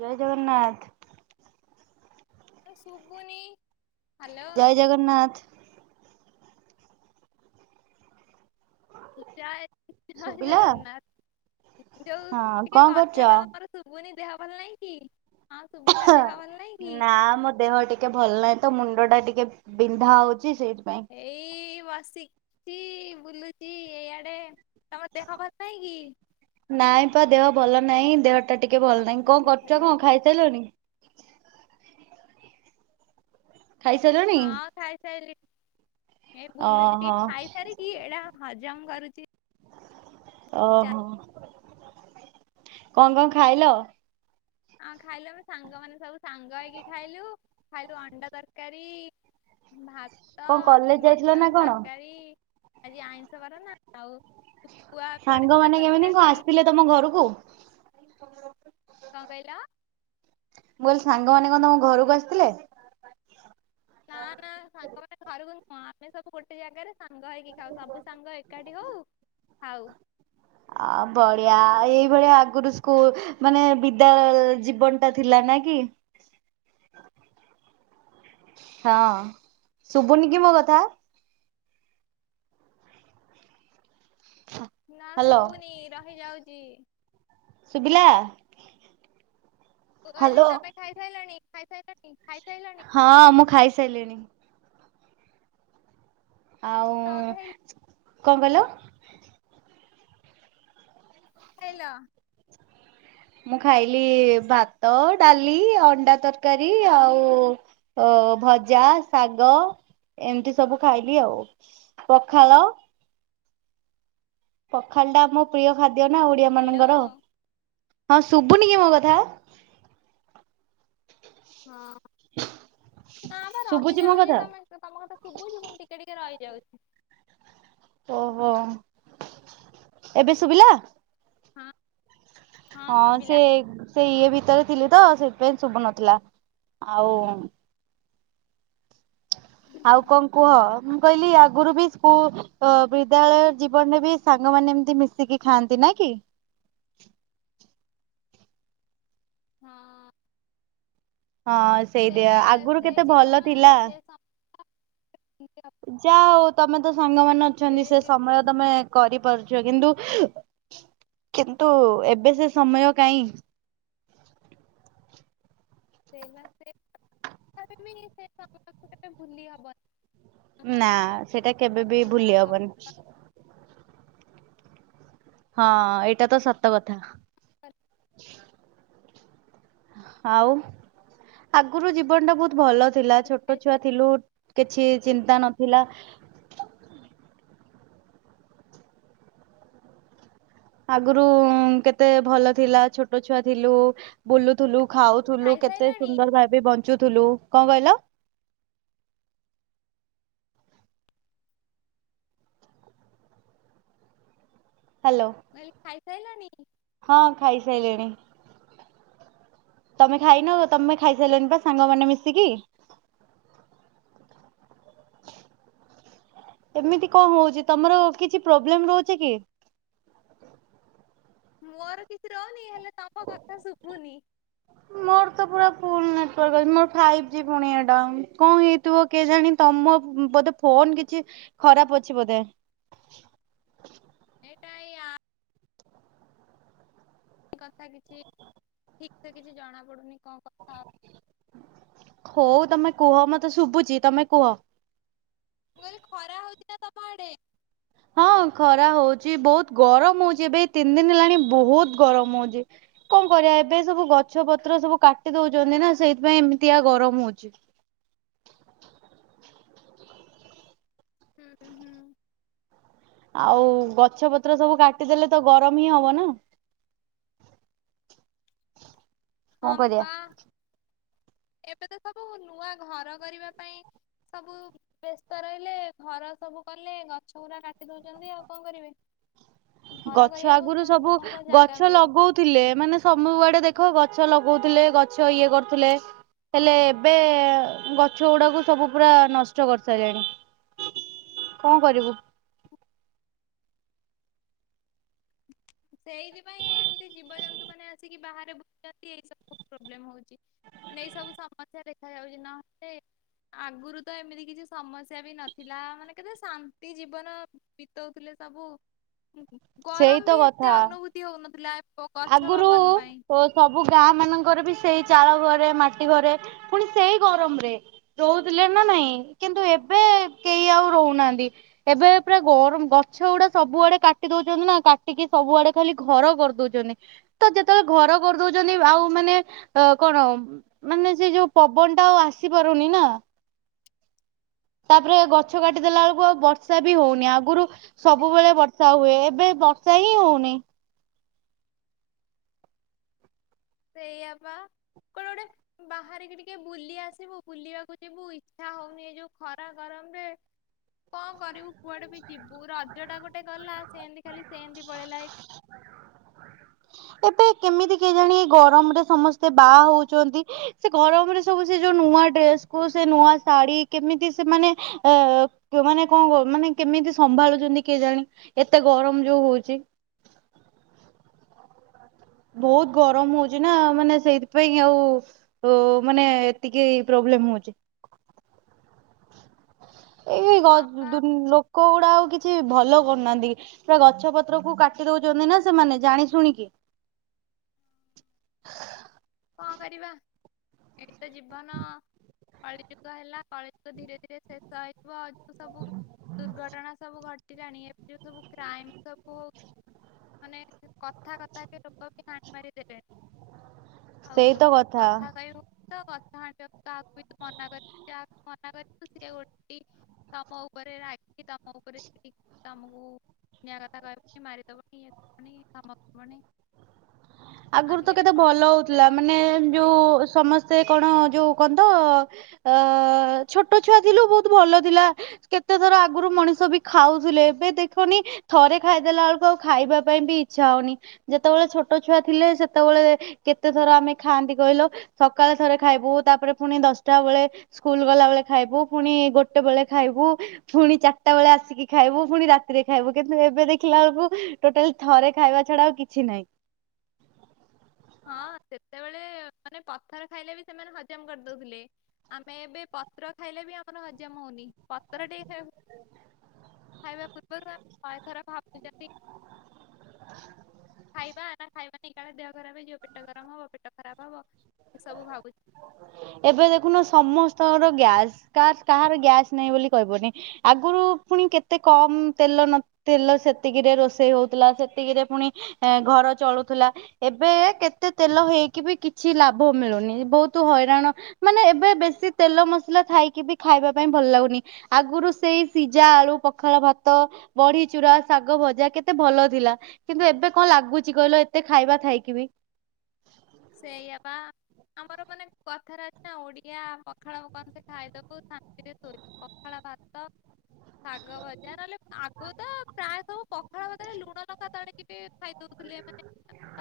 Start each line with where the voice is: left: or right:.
right: ଜୟ ଜଗନ୍ନାଥ।
left: ସୁବୁନି।
right: ଜୟ ଜଗନ୍ନାଥ।
left: ଜୟ ଜୟ
right: ଶୁଭିଲା
left: ଜଗନ୍ନାଥ। ଯୋଉ
right: ହଁ
left: ଟିକେ
right: କଣ କରୁଛ?
left: କଥାଟା ତମର ଶୁଭୁନି ଦେହ ଭଲ ନାହିଁ କି? ହଁ ଶୁଭିଲା ଦେହ ଭଲ ନାହିଁ କି
right: ନା ମୋ ଦେହ ଟିକେ ଭଲ ନାହିଁ ତ ମୁଣ୍ଡ ଟା ଟିକେ ବି ବିନ୍ଧା ହଉଛି। ସେଇଥିପାଇଁ।
left: ଏଇ ବସିଛିି ବୁଲୁଚି, ଇଆଡେ ତମ ଦେହ ଭଲ ନାଇଁ କି?
right: ନାଇଁ ପା ଦେହ ଭଲ ନାହିଁ ଦେହଟା ଟିକେ ଭଲ ନାହିଁ।
left: ତପିଟା
right: କଣ
left: ଟିକେ
right: କରୁଛ କଣ? ଖାଇସାରିଲଣି? ଖାଇସାରିଲଣି
left: ହଁ ଖାଇସାଇଲି। ଏଇ ବୁଲୁଛି ଟିକେ
right: ଓହୋ
left: ଖାଇସାରିକି ଏଇଟା ହଜମ କରୁଛି।
right: ଓହୋ। କଣ କଣ ଖାଇଲ?
left: ହଁ ଖାଇଲୁ ଆମେ ସାଙ୍ଗ ମାନେ ସବୁ ସାଙ୍ଗ ହେଇକି ଖାଇଲୁ ଖାଇଲୁ ଅଣ୍ଡା ତରକାରୀ। ଭାତ,
right: କଣ କଲେଜ ଯାଇଥିଲ
left: ମଟନ
right: ନା କଣ?
left: ତରକାରୀ ଆଜି ଆଇଁଷ ବାର ନା ଆଉ। ଶୁଖୁଆ ପଡିଥିଲା
right: ସାଙ୍ଗମାନେ କେମିତି
left: ତରକାରୀ
right: କଣ ଆସିଥିଲେ ତମ ଘରକୁ?
left: କଣ କହିଲ?
right: ମୁଁ କହିଲ ସାଙ୍ଗମାନେ କଣ ତମ ଘରକୁ ଆସିଥିଲେ?
left: ନା ନା ସାଙ୍ଗମାନେ ଘରୁକୁ ନୁହଁ ଆମେ ସବୁ ଗୋଟେ ଜାଗାରେ। ସାଙ୍ଗ ହେଇକି ଖାଉ ସବୁ ସାଙ୍ଗ ଏକାଠି ହଉ ଖାଉ।
right: ଅ ବଢିଆ ଏଇଭଳିଆ ଗ ସ୍କୁଲ ମାନେ ବିଦ୍ୟା ଜୀବନ ଟା ଥିଲା ନା କି। ହ। ହଁ ଶୁଭୁନି କି ମୋ କଥା?
left: ନା
right: ହ୍ୟାଲୋ
left: ଶୁଭୁନି ରହିଯାଉଚି।
right: ଶୁଭିଲା।
left: ମୁଁ କହିଲି
right: ହ୍ୟାଲୋ।
left: ତମେ ଖାଇସାଇଲାଣି ଖାଇସାଇଲାନି ଖାଇସାଇ।
right: ହଁ ମୁଁ ଖାଇସାରିଲିଣି। ଆଉ
left: କଣ ଖାଇଲ
right: କଣ କହିଲ?
left: କଣ ଖାଇଲ?
right: ମୁଁ ଖାଇଲି ଭାତ ଡାଲି ଅଣ୍ଡା ତରକାରୀ ଆଉ। ଭଜା ଶାଗ। ଏମିତି ସବୁ ଖାଇଲି ଆଉ ପଖାଳ। ପଖାଳ ଟା ଆମ ପ୍ରିୟ ଖାଦ୍ୟ ନା ଓଡିଆ ମାନଙ୍କର। ହଁ ଶୁଭୁନି କି ମୋ କଥା?
left: ହଁ। ନା ବା
right: ଶୁଭୁଛି ମୋ
left: ରହିଯାଉଛି
right: କଥା?
left: ତମେ ତମ କଥା ଶୁଭୁଛି ପୁଣି ଟିକେ ଟିକେ ରହିଯାଉଛି।
right: ଓହୋ। ଏବେ ଶୁଭିଲା?
left: ହଁ।
right: ହଁ ସେ ସେ ଇଏ। ଭିତରେ ଥିଲି ତ ସେଇଥିପାଇଁ ଶୁଭୁ ନଥିଲା ଆଉ। ଆଉ କଣ କୁହ। ମୁଁ କହିଲି ଆଗରୁ ବି ସ୍କୁଲ ବିଦ୍ୟାଳୟ ଜୀବନରେ ବି ସାଙ୍ଗମାନେ ଏମିତି ମିଶିକି ଖାଆନ୍ତି। ନାକି।
left: ହଁ।
right: ହଁ
left: ସେ
right: ସେଇଦିଅ
left: ଲା
right: ଆଗରୁ
left: ସେ
right: କେତେ ଭଲ
left: ଜୀବନ
right: ଥିଲା।
left: ସେ ସମୟ
right: ଯା ହଉ ତମେ ତ ସାଙ୍ଗମାନେ ଅଛନ୍ତି ସେ ସମୟ ତମେ କରି। ପାରୁଛ କିନ୍ତୁ କିନ୍ତୁ ଏବେ ସେ ସମୟ କାଇଁ।
left: [inaudible] ଭୁଲି ହବନି
right: ନା ସେଟା କେବେ ବି
left: ବସିବା
right: ଭୁଲି ହବନି।
left: ଗପିବା
right: ହଁ ଏଇଟା ତ ସତ କଥା।
left: ତମେ
right: ଆଉ ଆଗୁରୁ ଜୀବନଟା ବହୁତ। ଭଲ ଥିଲା ଛୋଟ
left: ଖାଇସାଇ
right: ଛୁଆ ଥିଲୁ କିଛି ଚିନ୍ତା ନଥିଲା। ଆଗରୁ କେତେ ଭଲ ଥିଲା ଛୋଟ ଛୁଆ ଥିଲୁ ବୁଲୁଥିଲୁ। ଖାଉଥିଲୁ କେତେ
left: ଖାଇସାଇଲଣି?
right: ସୁନ୍ଦର ଭାବେ ବନ ଚୁ ଥିଲୁ କଣ କହିଲ। ହ୍ୟାଲୋ
left: କଇଲି ଖାଇ ସାଇଲଣି।
right: ହଁ ଖାଇସାଇଲିଣି। ତମେ ଖାଇନ ତମେ ଖାଇସାଇଲଣି ବା ସାଙ୍ଗମାନେ ମିଶିକି। ଏମିତି କଣ ହଉଛି ତମର କିଛି ପ୍ରୋବ୍ଲେମ ରହୁଛି କି?
left: ମୋର କିଛି ରହୁନି ହେଲେ ତମ କଥା ଶୁଭୁନି।
right: ମୋର ତ ପୁରା ଫୁଲ ମୋର ଫାଇପିଜି ପୁଣି ଏଟା କଣ ହେଇଥିବ କେଜାଣି ତମ ବୋଧେ ଫୋନ କିଛି। ଖରାପ ଅଛି ବୋଧେ।
left: ଏଟା ଏ ଆପ। କଥା କିଛି ଠିକସେ କିଛି ଜଣା ପଡୁନି। କଣ କଥା
right: ହଉ ତମେ କୁହ ମତେ। ତ ଶୁଭୁଛି ତମେ କୁହ।
left: ମୁଁ କହିଲି ଖରା ହଉଛି ନା ତମ ଆଡେ।
right: ହଁ। ଖରା ହଉଛି ବହୁତ ଗରମ ହଉଛି ଏବେ ତିନି ଦିନ ହେଲାଣି ବହୁତ ଗରମ ହଉଛି କଣ କରି ବା ଏବେ ସବୁ ଗଛ ପତ୍ର ସବୁ କାଟି ଦଉଛନ୍ତି ନା ସେଇଥିପାଇଁ ଏମିତିଆ ଗରମ ହଉଛି।
left: ହୁଁ ହୁଁ।
right: ଆଉ ଗଛ ପତ୍ର ସବୁ କାଟିଦେଲେ ତ ଗରମ ହିଁ ହବ ନା।
left: ହଁ
right: କଣ କରିବା।
left: ବା ଏବେ ତ ସବୁ ନୂଆ ଘର କରିବା ପାଇଁ। ସବୁ ବ୍ୟସ୍ତ ରହିଲେ ଘର ସବୁ କଲେ ଗଛ ଗୁରା କାଟି ଦଉଛନ୍ତି ଆଉ କଣ କରିବେ। ଘର
right: ଗଛ
left: କରିବାକୁ
right: ଆଗରୁ
left: ତାଙ୍କ
right: ସବୁ
left: ଲୋକଙ୍କ ଜାଗା
right: ଗଛ
left: ମିଳୁନି।
right: ଲଗଉଥିଲେ ଏମାନେ ସବୁ ଆଡେ ଦେ ଖ ଗଛ ଲଗଉ ଥିଲେ ଗଛ ଇଏ କରୁଥିଲେ। ହେଲେ ଏବେ ଗଛ ଗୁଡାକୁ ସବୁ ପୁରା ନଷ୍ଟ କରିସାଇଲେଣି କଣ କରିବୁ?
left: ସେଇଥିପାଇଁ ଏମତି ଜୀବଜନ୍ତୁ ମାନେ ଆସିକି ବାହରେ ବୁଲୁ ଛନ୍ତି ଏ ସବୁ ପ୍ରୋବ୍ଲେମ ହଉଛି। ମାନେ ଏଇ ସବୁ ସମସ୍ୟା ଦେଖା ଯାଉଛି ନହେଲେ। ଆଗରୁ ତ ଏମିତି କିଛି ସମସ୍ୟା ବି ନଥିଲା ମାନେ କେତେ ଶାନ୍ତି ଜୀବନ ବିତଉଥିଲେ। ସବୁ
right: ସେଇ
left: ଗରମ
right: ତ
left: ବି ଏତେ
right: କଥା
left: ଅନୁଭୂତି ହଉନଥିଲା। ଗଛ
right: ଆଗରୁ
left: ପବନ ପାଇଁ।
right: ସବୁ ଗାଁ ମାନଙ୍କର ବି ସେଇ ଚାଳ ଘ ମାଟି ଘରେ ପୁଣି ସେଇ ଗରମରେ ରହୁଥିଲେ ନା ନାଇଁ କିନ୍ତୁ ଏବେ କେହି ଆଉ ରହୁନାହାନ୍ତି ଏବେ ପୁରା ଗରମ ଗଛ ଗୁଡା ସବୁଆଡେ କାଟି ଦୋଉଚନ୍ତି ନା କାଟିକି ସବୁଆ ଆଡେ ଖାଲି ଘର କଟୁଚି ତ ଯେତେବେଳେ ଘର କରିଦଉଚନ୍ତି ଆଉ ମାନେ କଣ ମାନେ ସେ ଯୋଉ ପବନ ଟା ଆଉ ଆସିପାରୁନି ନା ତାପରେ ଗଛ କାଟିଦେଲା ବେଳକୁ ଆଉ ବର୍ଷା ବି ହୋଉନି। ଆଗରୁ ସବୁବେଳେ ବର୍ଷା ହୁଏ ଏବେ ସେହି ହୋଉନି।
left: ସେୟାଆ ପା କୁଆଡେଗୋଟେ ବାହାରିକି ଟିକେ ବୁଲି ଆସିବୁ ବୁଲିବାକୁ ଯିବୁ ଇଚ୍ଛା ହଉନି ଏଇ ଯୋଉ ଖରା ଗର ଆବେ [inaudible] କଣ କରିବୁ କୁଆଡେ ବି ଯିବୁ ରଜ ଟା ଗୋଟେ ଗଲା ସେମିତି ଖାଲି ସେମିତି ପଳେଇଲା ହେ
right: ହ। ଏବେ କେମିତି କେଜାଣି ଗରମରେ ସମସ୍ତେ ବାହା ହଉଛନ୍ତି ସେ ଗରମରେ ସବୁ ସେ ଯୋଉ ନୁ ନୂଆ ଡ୍ରେସକୁୁ ସେ ନୂଆ ଶାଢ଼ୀ କେମିତି ସେମାନେ ଏ ଯଉ ମାନେ କଣ କ ମାନେ କେମିତି ସମ୍ଭାଳୁଛନ୍ତି କିଏ ଜାଣି ଏତେ ଗରମ ଯୋଉ ହଉଛି। ବହୁତ ଗରମ ହଉଛି ନା ମାନେ ସେଇଥିପାଇଁ ଆଉ ମାନେ ଏତିକି ପ୍ରୋ ହେଲେ ମୁ ଅଛି। ଏଇ ଗ
left: ହଁ ପା
right: ଦୁନି ଲୋକ ଗୁଡା ଅଛି। କି ଭଲ କରୁନାହାନ୍ତି ପୁରା ଗଛ ପତ୍ର କୁ କାଟି ଦଉଛନ୍ତି ନା ସେମାନେ ଜାଣି ଶୁଣିକି। [unintelligible]
left: କଣ କରିବା ଏଇତ ଜୀବନ କଳିଯୁଗ ହେଲା। କଳିଯୁଗ ଧୀରେ ଧୀରେ ଶେଷ ହେଇଥିବ ଆଉ ସବୁ ଦୁର୍ଘଟଣା ସବୁ ଜାଣି, ସବୁ କ୍ରାଇମ ସବୁ ହଉ
right: [inaudible]
left: ମାନେ କଥା କଥା କେ, ଲୋକ ବି ଗାଣ୍ଡ ମାରି ଦେବେ ଆଉ
right: ସେଇ ତ
left: କଥା କହିବ ତ, କଥା ଆଣିବାକୁ କାହାକୁ ବି ମନା କରିବି, ଯାହା ମନା କରି ସେ ଓଲଟି ତମ ଉପରେ ରାଗି କି, ତମ ଉପରେ ସେ ତମକୁ ଦୁନିଆ କଥା କହିବ, ମାରିଦେବନି, ଇଏଦେବନି ଧମକଦେବଣି,
right: ଆଗରୁ ତ କେତେ ଭଲ ହଉଥିଲା, ମାନେ
left: କଥା ବି କହି
right: ଯୋଉ ସ ସମସ୍ତେ କଣ, ଯୋଉ କଣ ତ ଅ ଛୋଟ ଛୁଆ ଥିଲୁ, ବହୁତ ଭଲ ଥିଲା କେତେଥର ଆଗରୁ ମଣିଷ ବି ଖାଉଥିଲେ, ଏବେ ଦେଖନି ଥରେ ଖାଇଦେଲା ବେଳକୁ ଆଉ ଖାଇବା ପାଇଁ ବି ଇଛା ଇଛା ହଉନି, ଯେତେବେଳେ ଛୋଟ ଛୁଆ ଥିଲେ, ସେତେବେଳେ କେତେ ଥର ଆମେ ଖାଆନ୍ତି କହିଲ -ସକାଳେ ଥରେ ଖାଇବୁ, ତାପରେ ପୁଣି ଦଶ ଚଟା ବେଳେ, ସ୍କୁଲ ଗଲାବେଳେଖାଇବୁ, ପୁଣି ଗୋଟେ ବେଳେ ଖାଇବୁ, ପୁଣି ଚାରିଟା ବେଳେ ଆସିକି ଖାଇ ଖାଇବୁ, ପୁଣି ରାତିରେ ଖାଇବୁ କିନ୍ତୁ ଏବେ ଦେଖିଲା ବେଳକୁ ଟୋଟାଲ ଥରେ ଖାଇବା ଛଡା ଆଉ କିଛି ନାହିଁ।
left: ହଁ ସେତେବେଳେ ମାନେ ପଥର ଖାଇଲେ ବି ସେମାନେ ହଜମ କରିଦଉଥିଲେ, ଆମେ ଏବେ ପତ୍ର ଖାଇଲେ ବି ଆମର ହଜମ ହଉନି। ପତ୍ର ଟେ ହେ ଖାଇବା ପୂର୍ବରୁ ଆମେ ଶହେଥର ଭାବୁଚନ୍ତି।
right: ହ
left: ଖାଇବା ନା ଖାଇବାନି, କାଳେ ଦେହ ଖରାପ ହେଇଯିବ, ପେଟ ଗରମ ହବ, ପେଟ ଖରାପ ହବ। ଏସବୁ ଭାବୁଛନ୍ତି।
right: ଏବେ ଦେଖୁନ ସମସ୍ତଙ୍କର ଗ୍ୟାସ୍ କା କାହାର ଗ୍ୟାସ୍ ନାହିଁ ବୋଲି କହିବନି, ଆଗରୁ ପୁଣି କେତେ କମ ତେଲ ନ ତେଲ ସେତିକିରେ ରୋଷେଇ ହଉଥିଲା, ସେତିକିରେ ପୁଣି ଘର ଚଳୁଥିଲା, ଏବେ ଏତେ ତେଲ ହେଇକି ବି, କିଛି ଲାଭ ଲାଭ ମିଳୁନି, ବହୁତ ହଇରାଣ ମାନେ -ଏବେ ବେଶୀ ତେଲ ମସଲା ଖାଇକି ବି ଖାଇବା ପାଇଁ ଭଲ ଲାଗୁନି ଆଗରୁ ସେଇ ସିଝା ଆଳୁ, ପଖାଳ ଭାତ, ବଢି ଚୁରା, ଶାଗ ଭଜା, କେତେ ଭଲ ଥି ଥିଲା କିନ୍ତୁ ଏବେ କଣ ଲାଗୁଛି କହିଲ -ଏତେ ଖାଇବା ଥାଇକି ବି
left: ସେଇଆପା ଆମର ମାନେ କଥାରେ ଅଛି ନା- ଓଡିଆ ପଖାଳ କଂସେ ଖାଇଦେବୁ, ଶାନ୍ତିରେ ସୋଇବୁ, ପଖାଳ ଭାତ ଶାଗ ଭଜା, ନହେଲେ ଆଗୁରୂ ପ୍ରାୟ ସବୁ, ପଖାଳ ଭାତ ରେ ଲୁଣ ନଙ୍କା ଦଳିକି ବି ଖାଇଦଉ। ଥିଲେ, ଏମାନେ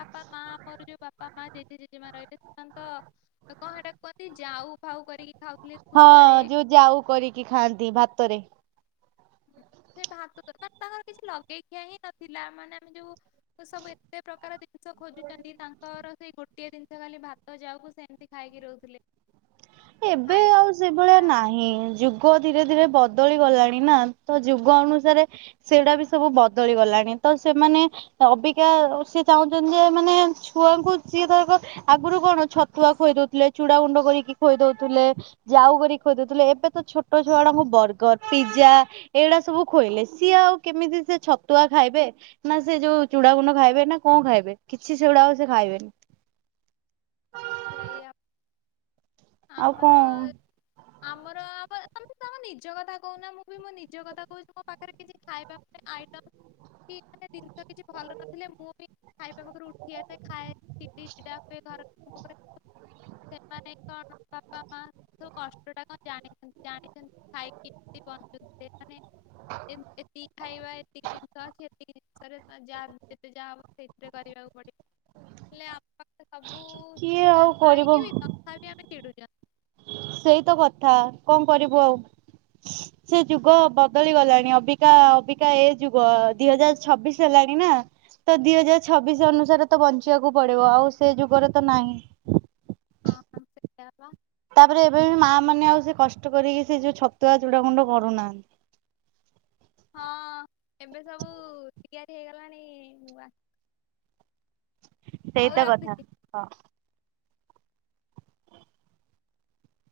left: ବାପା ମା ଆମର ଯୋଉ ବାପା ମା, ଜେଜେ, ଜେଜେମା ରହିଲେ ସେମାନେ ତ କଣହେଟାକୁ କୁହନ୍ତି ଯାଉ ଭାଉ କରିକି ଖାଉଥିଲେ ଖୁଦରେ
right: ଆଉ କରିକି ଖାଆନ୍ତି ଭାତରେ। ହଁ [inaudible]
left: ସେ ଭାତର ତାଙ୍କର କିଛି ଲଗେଇଖିଆ ହିଁ ନଥିଲା, ମାନେ ଆମେ ଯୋଉ ସବୁ ଏତେ ପ୍ରକାର ଜିନିଷ ଖୋଜୁଛନ୍ତି, ତାଙ୍କର ସେଇ ଗୋଟିଏ ଜିନିଷ ଖାଲି ଭାତ ଯାଉକୁ ସେମତି ଖାଇକି ରହୁଥିଲେ।
right: ଏବେ
left: ଖାଇ
right: ଆଉ ସେଭଳିଆ ନାହିଁ ଯୁଗ ଯୁଗ ଧୀରେ ଧୀରେ ବଦଳି ଗଲାଣି ନା, ତ ଯୁଗ ଅନୁସାରେ ସେଟା ବି ସବୁ ବଦଳି ଗଲାଣି। ତ ସେମାନେ ଅବିକା ସିଏ ଚାହୁଁଛନ୍ତି, ଯେ -ଏମାନେ ଛୁଆଙ୍କୁ ସିଏ ଧରକ ଆଗରୁ। କଣ ଛତୁଆ ଖୁଆଇ ଦଉଥିଲେ, ଚୁଡା ଗୁଣ୍ଡ କରିକି। ଖୋଇ ଦଉଥିଲେ, ଯାଉ କରି ଖୋଇଦଉଥିଲେ ଏବେ ତ ଛୋଟ ଛୁଆଡାଙ୍କୁ ବର୍ଗର, ପିଜା ଏଇଗଡା ସବୁ ଖୋଇଲେ, ସିଏ ଆଉ କେମିତି ସେ ଛତୁଆ ଖାଇବେ, ନା ସେ ଯୋଉ ଚୁଡା ଗୁଣ୍ଡ ଖାଇବେ, ନା କଣ ଖାଇବେ। କିଛି ସେଗୁଡା ସେ ଖାଇବେନି।
left: ସେଇଆ
right: ଆଉ
left: ଆମର
right: କଣ
left: ଆମର ଆ। ତମ ତମ ନିଜ କଥା କହୁନା, ମୁଁ ବି ନିଜ କଥା କହୁଛି- ମୋ ପାଖରେ କିଛି ଖାଇବା ପାଇଁ ଆଇଟମ୍ କି ମାନେ
right: ହ। [inaudible]
left: ଜିନିଷ କିଛି ଭଲ ନଥିଲେ, ମୁଁ ବି ଖାଇବା ପାଖରୁ ଉଠି ଆସେ ଖାଏ, ଚିଡି ଚିଡା ହୁଏ ଘର ଉପରେ
right: ହ। [inaudible]
left: ସେମାନେ କଣ ବାପା ମା ଯୋଉ କଷ୍ଟ ଟା କଣ ଜାଣିଛନ୍ତି, ଜାଣିଛନ୍ତି ଖାଇକି। ଏତିକି ଖାଇବା, ଏତିକି ଜିନିଷ ଅଛି, ତିକି ସାରେ ଯାହା ଯେତେ ଯାହା ହବ ସେଥିରେ କରିବାକୁ ପଡିବ ହେଲେ ଆପା ସବୁ-ଉ
right: କିଏ
left: ସୁବିଧା
right: ଆଉ କରିବ
left: ଥାଇକି ବି ତଥାପି ଆମେ ଚିଡୁଛନ୍ତି।
right: ସେଇ ତ କଥା କଣ କରିବୁ ଆଉ? ସେ ଯୁଗ ବଦଳି ଗଲାଣି ଅବିକା ଅବିକା ଏ ଯୁଗ ଦି ହଜାର ଛବିଶ ହେଲା। ଆଡ଼ି ନା। ତ ଦି ହଜାର ଛବିଶ ଅନୁସାରେ ତ ବଞ୍ଚିବାକୁ ପଡିବ। ଆଉ ସେ ଯୁଗରେ ତ ନାହିଁ।
left: ହଁ ସେଆ ପା।
right: ତାପରେ ଏବେବି ମା ମାନେ ଆଉ ସେ କଷ୍ଟ କରିକି ସେ ଯଉ ଛତୁଆ ଚୁଡା ଗୁଣ୍ଡ କରୁନାହାଁନ୍ତି।
left: ହଁ ଏବେ ସବୁ ତିଆରି ହେଇଗଲାଣି ନୂଆ। ହଉ
right: ସେଇତ
left: ରଖୁଛି।
right: କଥା ହଁ।